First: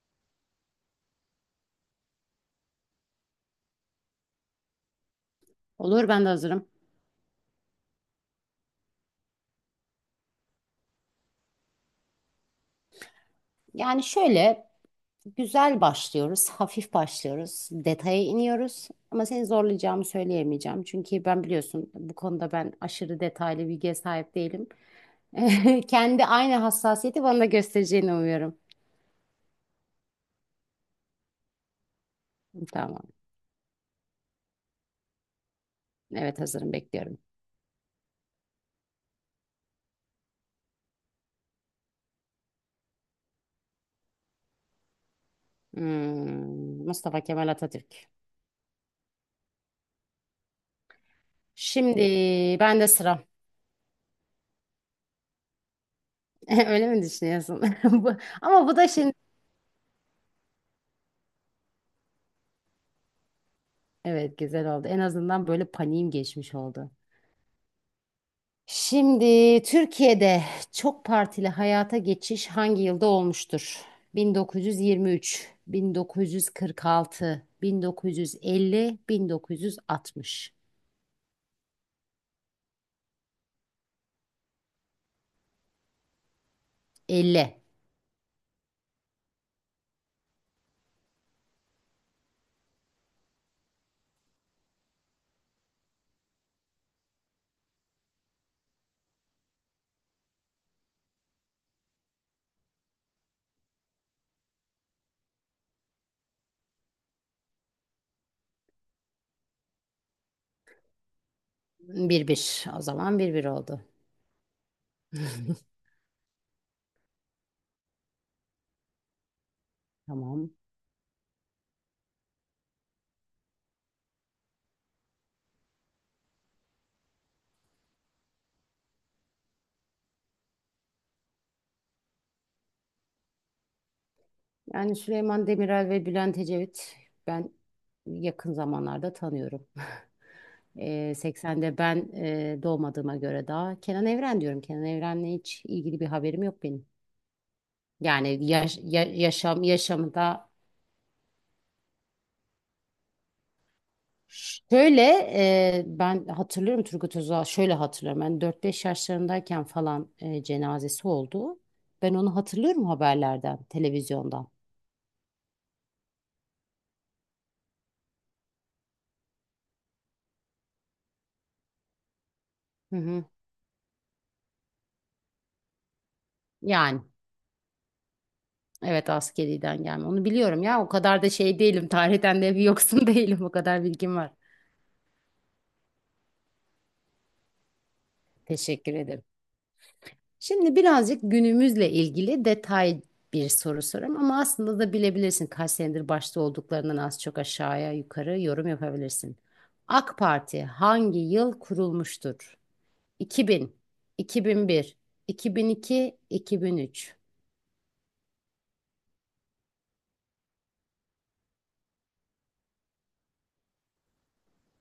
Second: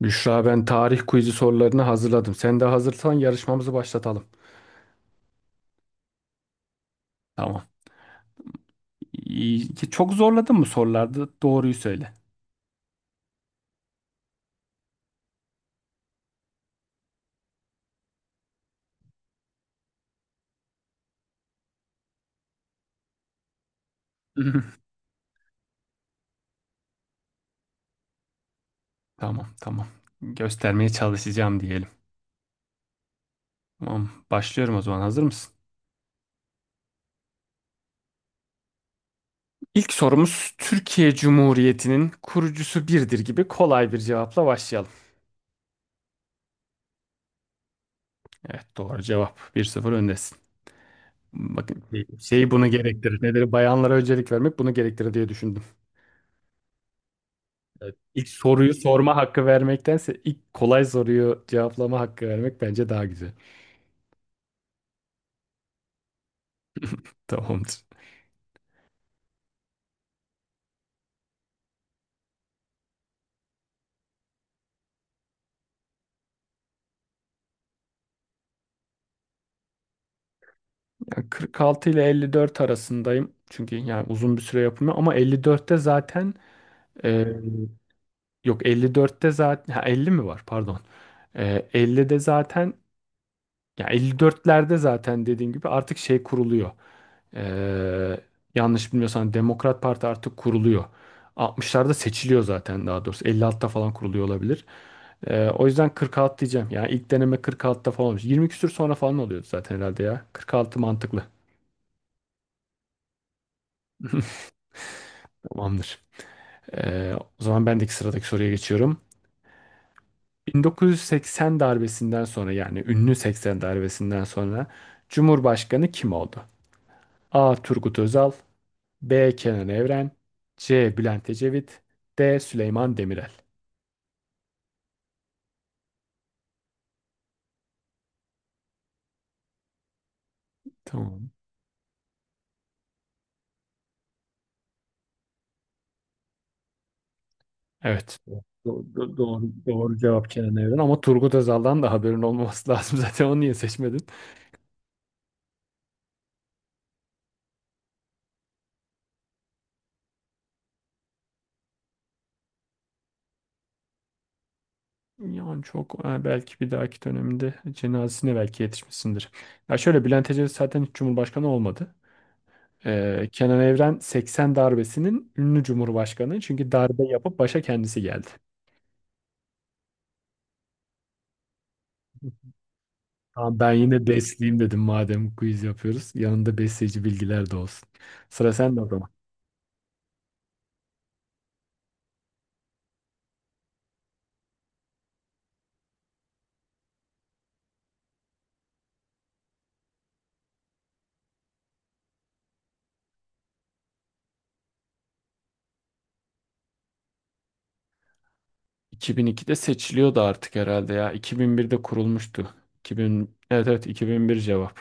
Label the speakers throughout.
Speaker 1: Büşra, ben tarih quizi sorularını hazırladım. Sen de hazırsan yarışmamızı başlatalım.
Speaker 2: Olur ben de hazırım.
Speaker 1: Tamam. İyi. Çok zorladın mı sorularda? Doğruyu söyle.
Speaker 2: Yani şöyle, güzel başlıyoruz, hafif başlıyoruz, detaya iniyoruz. Ama seni zorlayacağımı söyleyemeyeceğim. Çünkü ben biliyorsun bu konuda ben aşırı detaylı bilgiye sahip değilim. Kendi aynı hassasiyeti bana da göstereceğini umuyorum.
Speaker 1: Tamam tamam. Göstermeye çalışacağım diyelim.
Speaker 2: Tamam.
Speaker 1: Tamam, başlıyorum o zaman, hazır mısın?
Speaker 2: Evet hazırım bekliyorum.
Speaker 1: İlk sorumuz, Türkiye Cumhuriyeti'nin kurucusu birdir gibi kolay bir cevapla başlayalım.
Speaker 2: Mustafa Kemal Atatürk.
Speaker 1: Evet, doğru cevap. Bir sıfır öndesin. Bakın,
Speaker 2: Şimdi
Speaker 1: şeyi bunu
Speaker 2: ben de
Speaker 1: gerektirir.
Speaker 2: sıra.
Speaker 1: Nedir? Bayanlara öncelik vermek bunu gerektirir diye düşündüm.
Speaker 2: Öyle mi düşünüyorsun? Bu-
Speaker 1: İlk
Speaker 2: Ama
Speaker 1: soruyu
Speaker 2: bu da şimdi.
Speaker 1: sorma hakkı vermektense ilk kolay soruyu cevaplama hakkı vermek bence daha güzel.
Speaker 2: Evet güzel oldu. En azından böyle paniğim geçmiş oldu.
Speaker 1: Tamamdır.
Speaker 2: Şimdi Türkiye'de çok partili hayata geçiş hangi yılda olmuştur? 1923, 1946, 1950, 1960.
Speaker 1: Yani 46 ile 54 arasındayım. Çünkü yani uzun bir süre yapılmıyor ama 54'te zaten e,
Speaker 2: 50.
Speaker 1: yok, 54'te zaten, ha, 50 mi var? Pardon. E, 50'de zaten. Ya, 54'lerde zaten dediğim gibi artık şey kuruluyor. Ee, Yanlış bilmiyorsam Demokrat Parti artık kuruluyor. 60'larda seçiliyor zaten, daha doğrusu. 56'da falan kuruluyor olabilir. O yüzden 46 diyeceğim. Yani ilk deneme 46'da falan olmuş. 20 küsür sonra falan oluyordu zaten herhalde ya. 46 mantıklı.
Speaker 2: 1-1. O zaman 1-1 oldu.
Speaker 1: Tamamdır. Ee, O zaman bendeki sıradaki soruya geçiyorum.
Speaker 2: Tamam.
Speaker 1: 1980 darbesinden sonra, yani ünlü 80 darbesinden sonra Cumhurbaşkanı kim oldu? A. Turgut Özal. B. Kenan Evren. C. Bülent Ecevit. D. Süleyman Demirel.
Speaker 2: Yani Süleyman Demirel ve Bülent Ecevit ben yakın zamanlarda tanıyorum.
Speaker 1: Tamam.
Speaker 2: 80'de ben doğmadığıma göre daha Kenan Evren diyorum. Kenan Evren'le hiç ilgili bir haberim yok benim.
Speaker 1: Evet.
Speaker 2: Yani yaşam
Speaker 1: Doğru
Speaker 2: yaşamı
Speaker 1: cevap
Speaker 2: da
Speaker 1: Kenan Evren. Ama Turgut Özal'dan da haberin olmaması lazım, zaten onu niye seçmedin?
Speaker 2: şöyle ben hatırlıyorum Turgut Özal şöyle hatırlıyorum ben dört beş yaşlarındayken falan cenazesi oldu. Ben onu hatırlıyorum haberlerden, televizyondan.
Speaker 1: Yani çok, e, belki bir dahaki döneminde cenazesine belki yetişmişsindir. Ya şöyle, Bülent Ecevit zaten hiç Cumhurbaşkanı olmadı.
Speaker 2: Hı hı.
Speaker 1: Kenan Evren 80 darbesinin ünlü Cumhurbaşkanı, çünkü
Speaker 2: Yani
Speaker 1: darbe yapıp başa kendisi geldi.
Speaker 2: evet askeriden gelme onu biliyorum ya o kadar da şey değilim tarihten de bir yoksun değilim o
Speaker 1: Tamam, ben
Speaker 2: kadar
Speaker 1: yine
Speaker 2: bilgim var.
Speaker 1: besleyeyim dedim madem quiz yapıyoruz. Yanında besleyici bilgiler de olsun. Sıra sende o
Speaker 2: Teşekkür
Speaker 1: zaman.
Speaker 2: ederim. Şimdi birazcık günümüzle ilgili detay bir soru sorayım ama aslında da bilebilirsin kaç senedir başta olduklarından az çok aşağıya yukarı yorum yapabilirsin. AK Parti hangi yıl kurulmuştur? 2000, 2001, 2002, 2003.
Speaker 1: 2002'de seçiliyordu artık herhalde ya. 2001'de kurulmuştu. 2000, evet evet 2001 cevap.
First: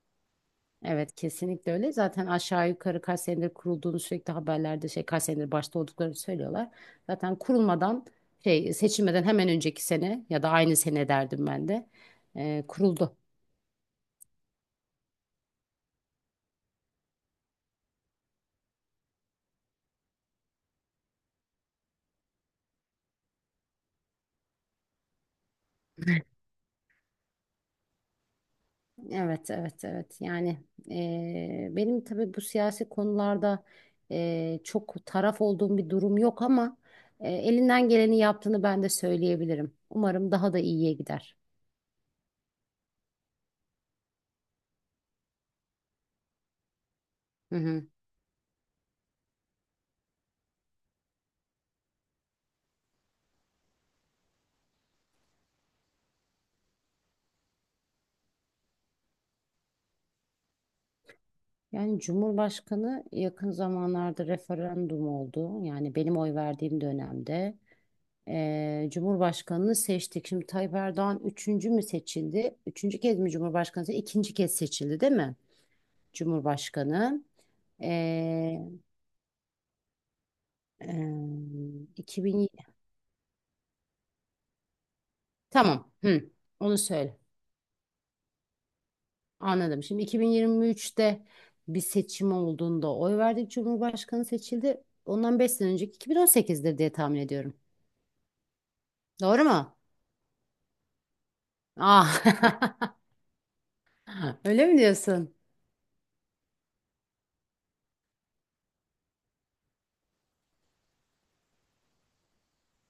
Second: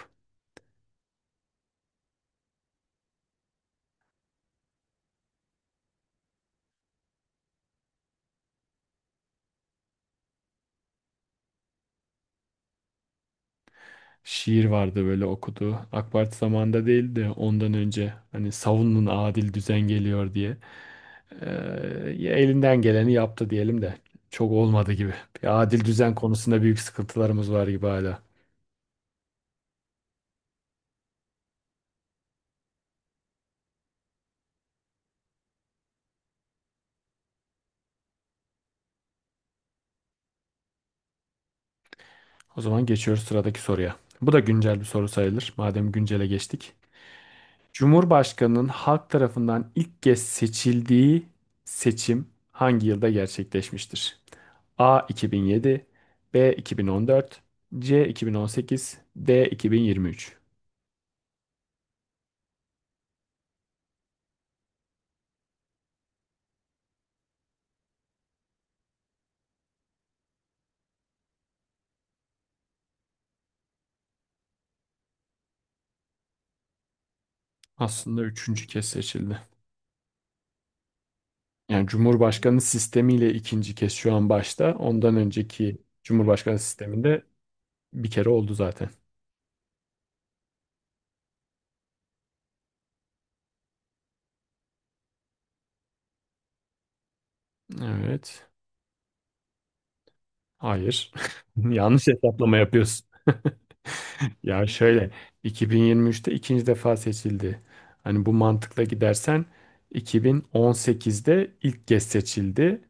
Speaker 2: Evet kesinlikle öyle. Zaten aşağı yukarı kaç senedir kurulduğunu sürekli haberlerde şey kaç senedir başta olduklarını söylüyorlar. Zaten kurulmadan şey seçilmeden hemen önceki sene ya da aynı sene derdim ben de kuruldu.
Speaker 1: Şiir vardı böyle okuduğu. AK Parti zamanında değil de ondan önce, hani savunun adil düzen geliyor diye. Ee, Ya, elinden geleni yaptı diyelim de. Çok olmadı gibi. Bir adil düzen konusunda büyük sıkıntılarımız var gibi hala.
Speaker 2: Evet, evet, evet. Yani benim tabii bu siyasi konularda çok taraf olduğum bir durum yok ama elinden geleni yaptığını ben de söyleyebilirim. Umarım daha da iyiye gider.
Speaker 1: O zaman geçiyoruz sıradaki soruya. Bu da güncel bir soru sayılır. Madem güncele geçtik.
Speaker 2: Hı hı.
Speaker 1: Cumhurbaşkanının halk tarafından ilk kez seçildiği seçim hangi yılda gerçekleşmiştir? A 2007, B 2014, C 2018, D 2023.
Speaker 2: Yani Cumhurbaşkanı yakın zamanlarda referandum oldu. Yani benim oy verdiğim dönemde Cumhurbaşkanını seçtik. Şimdi Tayyip Erdoğan üçüncü mü seçildi? Üçüncü kez mi Cumhurbaşkanı seçildi? İkinci kez seçildi, değil mi? Cumhurbaşkanı.
Speaker 1: Aslında üçüncü kez seçildi. Yani
Speaker 2: 2000
Speaker 1: Cumhurbaşkanı sistemiyle ikinci kez şu an başta. Ondan önceki
Speaker 2: tamam. Hı.
Speaker 1: Cumhurbaşkanı
Speaker 2: Onu söyle.
Speaker 1: sisteminde bir kere oldu zaten.
Speaker 2: Anladım. Şimdi 2023'te bir seçim olduğunda oy verdik. Cumhurbaşkanı seçildi. Ondan 5 sene önceki 2018'dir diye tahmin ediyorum.
Speaker 1: Evet.
Speaker 2: Doğru mu?
Speaker 1: Hayır. Yanlış
Speaker 2: Ah.
Speaker 1: hesaplama yapıyorsun.
Speaker 2: Öyle
Speaker 1: Ya
Speaker 2: mi
Speaker 1: şöyle,
Speaker 2: diyorsun?
Speaker 1: 2023'te ikinci defa seçildi. Hani bu mantıkla gidersen, 2018'de ilk kez seçildi.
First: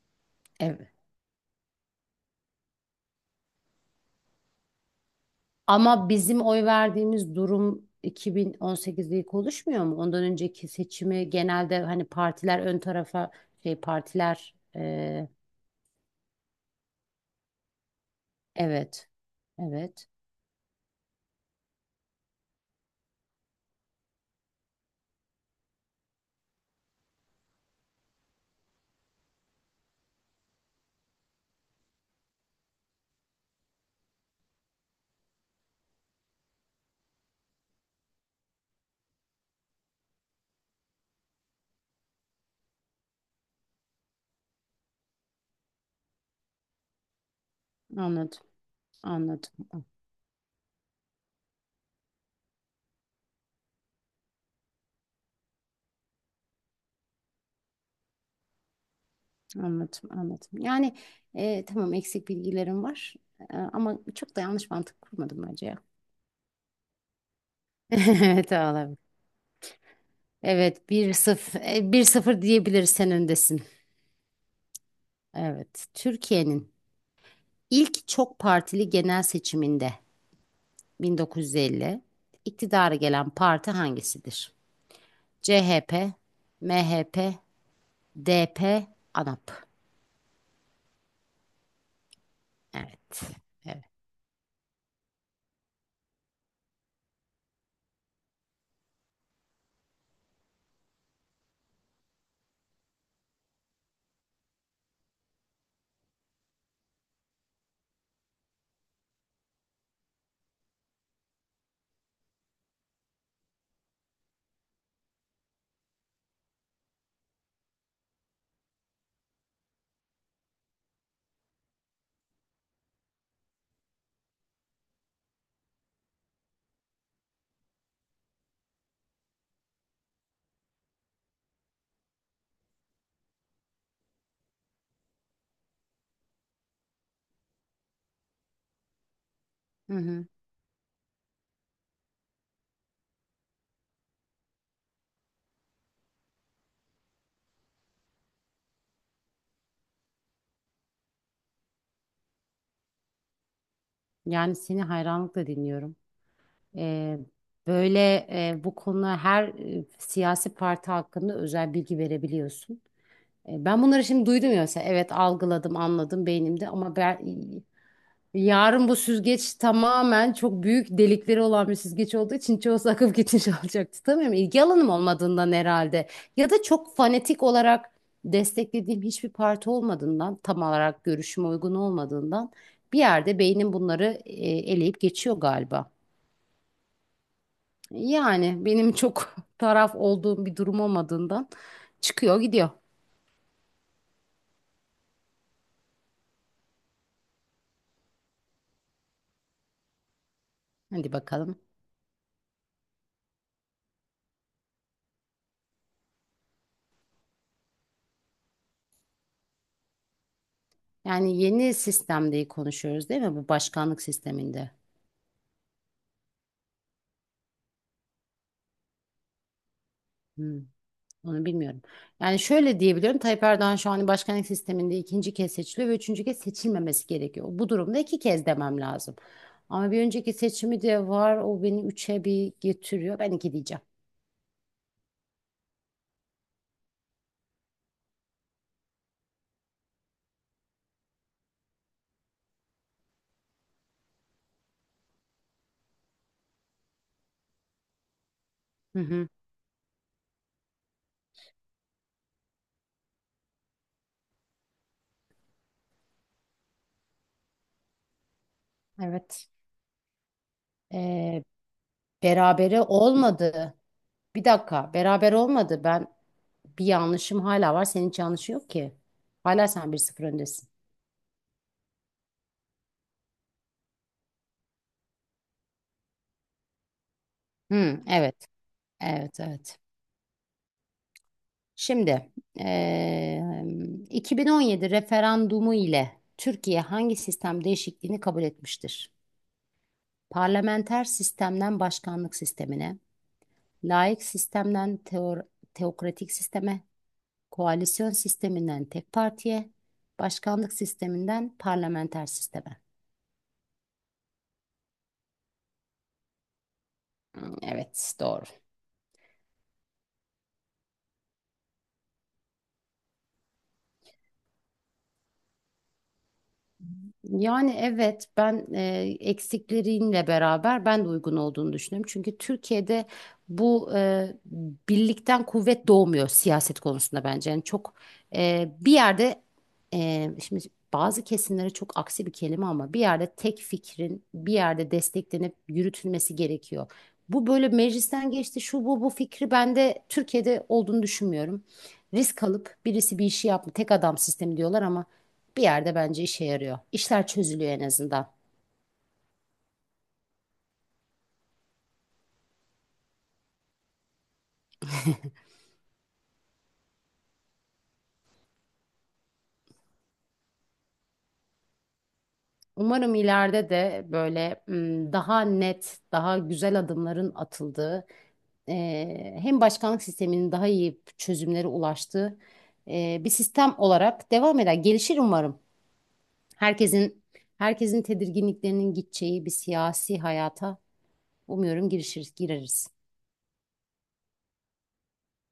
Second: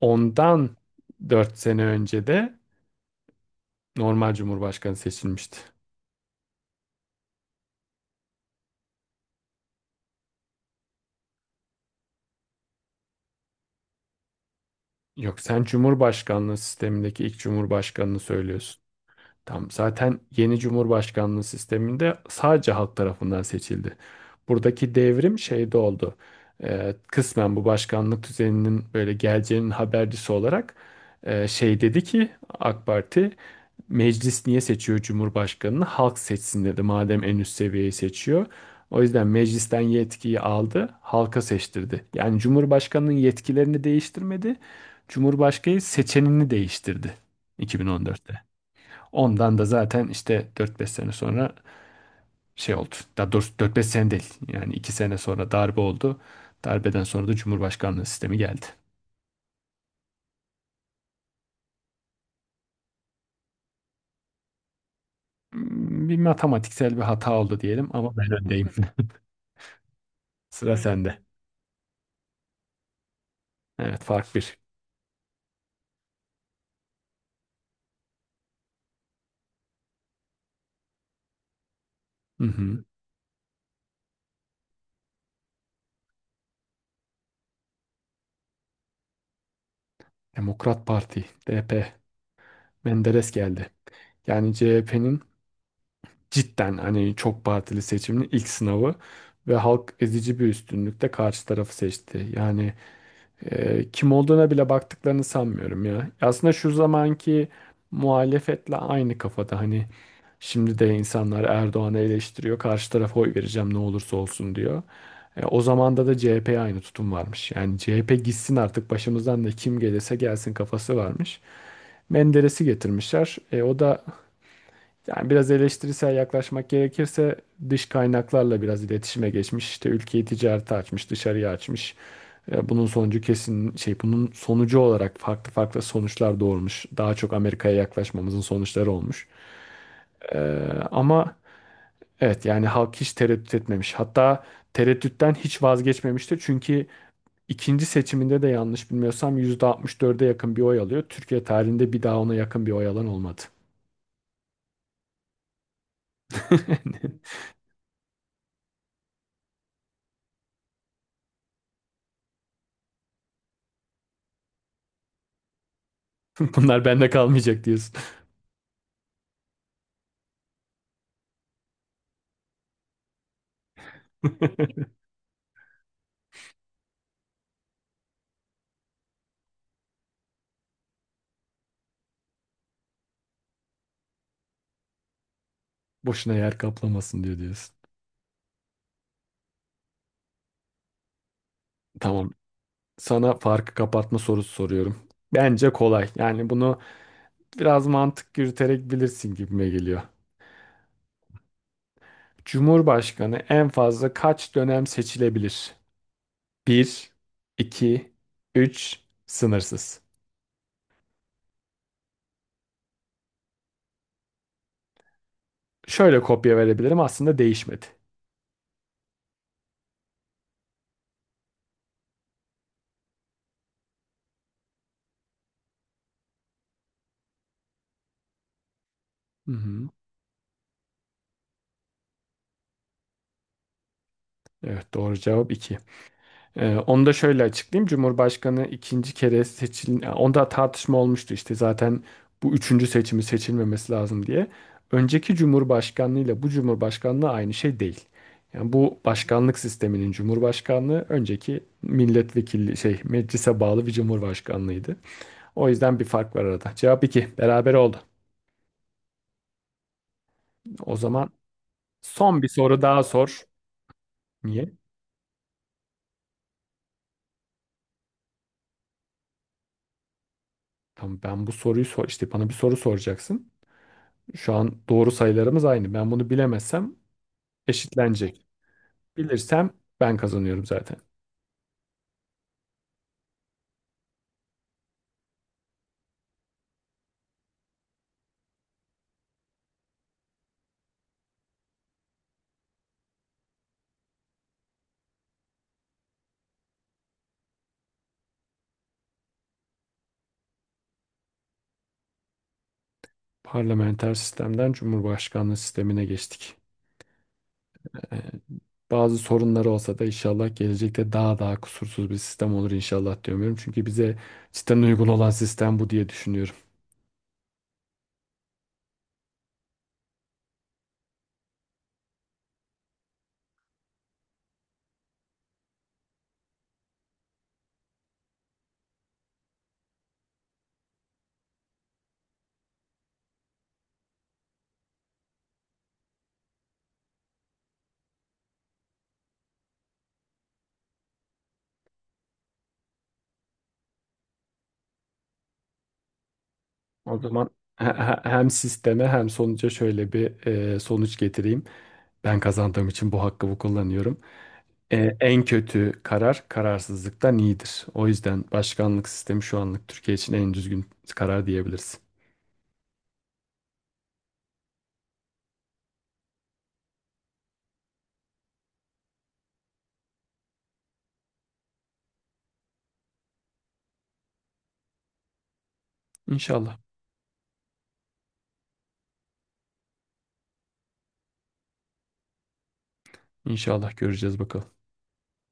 Speaker 1: Ondan
Speaker 2: Evet.
Speaker 1: 4 sene önce de normal cumhurbaşkanı seçilmişti.
Speaker 2: Ama bizim oy verdiğimiz durum 2018'de ilk oluşmuyor mu? Ondan önceki seçimi genelde hani partiler ön tarafa şey partiler
Speaker 1: Yok, sen cumhurbaşkanlığı sistemindeki ilk cumhurbaşkanını söylüyorsun.
Speaker 2: evet.
Speaker 1: Tam
Speaker 2: Evet.
Speaker 1: zaten yeni cumhurbaşkanlığı sisteminde sadece halk tarafından seçildi. Buradaki devrim şeyde oldu. Kısmen bu başkanlık düzeninin böyle geleceğinin habercisi olarak, şey dedi ki AK Parti, meclis niye seçiyor cumhurbaşkanını? Halk seçsin dedi madem en üst seviyeyi seçiyor. O yüzden meclisten yetkiyi aldı, halka seçtirdi. Yani Cumhurbaşkanı'nın yetkilerini değiştirmedi, Cumhurbaşkanı seçenini değiştirdi 2014'te.
Speaker 2: Anladım.
Speaker 1: Ondan da
Speaker 2: Anladım.
Speaker 1: zaten işte dört beş sene sonra şey oldu. Daha doğrusu 4-5 sene değil. Yani 2 sene sonra darbe oldu. Darbeden sonra da Cumhurbaşkanlığı sistemi geldi.
Speaker 2: Anladım, anladım. Yani tamam eksik bilgilerim var. Ama çok da yanlış mantık kurmadım bence ya.
Speaker 1: Hmm, bir matematiksel bir hata oldu diyelim ama ben
Speaker 2: Evet
Speaker 1: öndeyim.
Speaker 2: abi.
Speaker 1: Sıra
Speaker 2: Evet bir
Speaker 1: sende.
Speaker 2: sıfır bir sıfır 0 diyebiliriz sen öndesin.
Speaker 1: Evet, fark bir.
Speaker 2: Evet. Türkiye'nin ilk çok partili genel seçiminde 1950
Speaker 1: Hı hı.
Speaker 2: iktidara gelen parti hangisidir? CHP, MHP, DP, ANAP.
Speaker 1: Demokrat Parti, DP,
Speaker 2: Evet.
Speaker 1: Menderes geldi.
Speaker 2: Evet.
Speaker 1: Yani CHP'nin cidden hani çok partili seçiminin ilk sınavı ve halk ezici bir üstünlükle karşı tarafı seçti. Yani kim olduğuna bile baktıklarını sanmıyorum ya. Aslında şu zamanki muhalefetle aynı kafada, hani şimdi de insanlar Erdoğan'ı eleştiriyor. Karşı tarafa oy vereceğim ne olursa olsun diyor. E, o zamanda da CHP'ye aynı tutum varmış. Yani CHP gitsin artık başımızdan da kim gelirse gelsin kafası varmış. Menderes'i getirmişler. E, o da yani biraz eleştirisel yaklaşmak gerekirse dış kaynaklarla biraz iletişime geçmiş. İşte ülkeyi ticarete açmış, dışarıya açmış. E, bunun sonucu kesin şey, bunun sonucu olarak farklı farklı sonuçlar doğurmuş. Daha çok Amerika'ya yaklaşmamızın sonuçları olmuş.
Speaker 2: Hı hı.
Speaker 1: E, Ama evet, yani halk hiç tereddüt etmemiş. Hatta tereddütten hiç vazgeçmemişti. Çünkü ikinci seçiminde de yanlış bilmiyorsam %64'e yakın bir oy alıyor. Türkiye tarihinde bir daha ona yakın bir oy alan olmadı.
Speaker 2: Yani seni hayranlıkla dinliyorum. E, böyle bu konuda her siyasi parti hakkında özel bilgi verebiliyorsun. Ben bunları şimdi duydum ya mesela evet algıladım anladım beynimde
Speaker 1: Bunlar
Speaker 2: ama
Speaker 1: bende
Speaker 2: ben
Speaker 1: kalmayacak diyorsun.
Speaker 2: yarın bu süzgeç tamamen çok büyük delikleri olan bir süzgeç olduğu için çoğu akıp gitmiş olacak. Tutamıyorum. İlgi alanım olmadığından herhalde ya da çok fanatik olarak desteklediğim hiçbir parti olmadığından tam olarak görüşüme uygun olmadığından bir yerde beynim bunları eleyip geçiyor galiba.
Speaker 1: Boşuna yer kaplamasın diyor diyorsun.
Speaker 2: Yani benim çok taraf olduğum bir durum olmadığından
Speaker 1: Tamam.
Speaker 2: çıkıyor gidiyor.
Speaker 1: Sana farkı kapatma sorusu soruyorum. Bence kolay. Yani bunu biraz mantık yürüterek bilirsin gibime geliyor.
Speaker 2: Hadi bakalım.
Speaker 1: Cumhurbaşkanı en fazla kaç dönem seçilebilir? Bir, 2, 3, sınırsız.
Speaker 2: Yani yeni sistemde konuşuyoruz değil mi? Bu başkanlık sisteminde.
Speaker 1: Şöyle kopya verebilirim, aslında değişmedi.
Speaker 2: Hmm, onu bilmiyorum. Yani şöyle diyebiliyorum. Tayyip Erdoğan şu an başkanlık sisteminde ikinci kez seçiliyor ve üçüncü kez seçilmemesi gerekiyor. Bu durumda iki kez demem lazım.
Speaker 1: Hı hı.
Speaker 2: Ama bir önceki seçimi de var. O beni üçe bir getiriyor. Ben iki diyeceğim.
Speaker 1: Evet, doğru cevap 2. Onu da şöyle açıklayayım. Cumhurbaşkanı ikinci kere seçil, yani onda tartışma olmuştu işte zaten, bu üçüncü seçimi seçilmemesi lazım diye. Önceki cumhurbaşkanlığı ile bu cumhurbaşkanlığı aynı şey değil. Yani
Speaker 2: Hı
Speaker 1: bu
Speaker 2: hı,
Speaker 1: başkanlık sisteminin cumhurbaşkanlığı, önceki milletvekili şey meclise bağlı bir cumhurbaşkanlığıydı. O yüzden bir fark var arada. Cevap iki. Beraber oldu.
Speaker 2: evet.
Speaker 1: O zaman
Speaker 2: Ee,
Speaker 1: son bir soru
Speaker 2: berabere
Speaker 1: daha sor.
Speaker 2: olmadı. Bir
Speaker 1: Niye?
Speaker 2: dakika. Beraber olmadı. Bir yanlışım hala var. Senin hiç yanlışın yok ki. Hala sen bir sıfır öndesin.
Speaker 1: Tamam, ben bu soruyu sor işte, bana bir soru soracaksın. Şu an doğru sayılarımız aynı. Ben bunu bilemezsem
Speaker 2: Hı,
Speaker 1: eşitlenecek.
Speaker 2: evet. Evet,
Speaker 1: Bilirsem
Speaker 2: evet.
Speaker 1: ben kazanıyorum zaten.
Speaker 2: Şimdi 2017 referandumu ile Türkiye hangi sistem değişikliğini kabul etmiştir? Parlamenter sistemden başkanlık sistemine, laik sistemden teokratik sisteme, koalisyon sisteminden tek partiye, başkanlık sisteminden parlamenter sisteme.
Speaker 1: Parlamenter sistemden cumhurbaşkanlığı sistemine geçtik.
Speaker 2: Hı, evet,
Speaker 1: Ee,
Speaker 2: doğru.
Speaker 1: Bazı sorunları olsa da inşallah gelecekte daha daha kusursuz bir sistem olur inşallah diyorum. Çünkü bize cidden uygun olan sistem bu diye düşünüyorum.
Speaker 2: Yani evet ben eksikleriyle beraber ben de uygun olduğunu düşünüyorum. Çünkü Türkiye'de bu birlikten kuvvet doğmuyor siyaset konusunda bence. Yani çok bir yerde şimdi bazı kesimlere çok aksi bir kelime ama bir yerde tek fikrin bir yerde desteklenip yürütülmesi gerekiyor. Bu böyle meclisten geçti şu bu fikri ben de Türkiye'de olduğunu düşünmüyorum. Risk alıp birisi bir işi yapma tek adam sistemi diyorlar ama bir yerde bence işe yarıyor.
Speaker 1: O
Speaker 2: İşler
Speaker 1: zaman
Speaker 2: çözülüyor en azından.
Speaker 1: hem sisteme hem sonuca şöyle bir, e, sonuç getireyim. Ben kazandığım için bu hakkımı kullanıyorum. En kötü karar kararsızlıktan iyidir. O yüzden başkanlık sistemi şu anlık Türkiye için en düzgün karar diyebiliriz.
Speaker 2: Umarım ileride de böyle daha net, daha güzel adımların atıldığı, hem başkanlık sisteminin daha iyi çözümlere ulaştığı bir sistem olarak devam eder. Gelişir umarım.
Speaker 1: İnşallah.
Speaker 2: Herkesin herkesin tedirginliklerinin gideceği bir siyasi hayata umuyorum girişir, gireriz.
Speaker 1: İnşallah göreceğiz bakalım.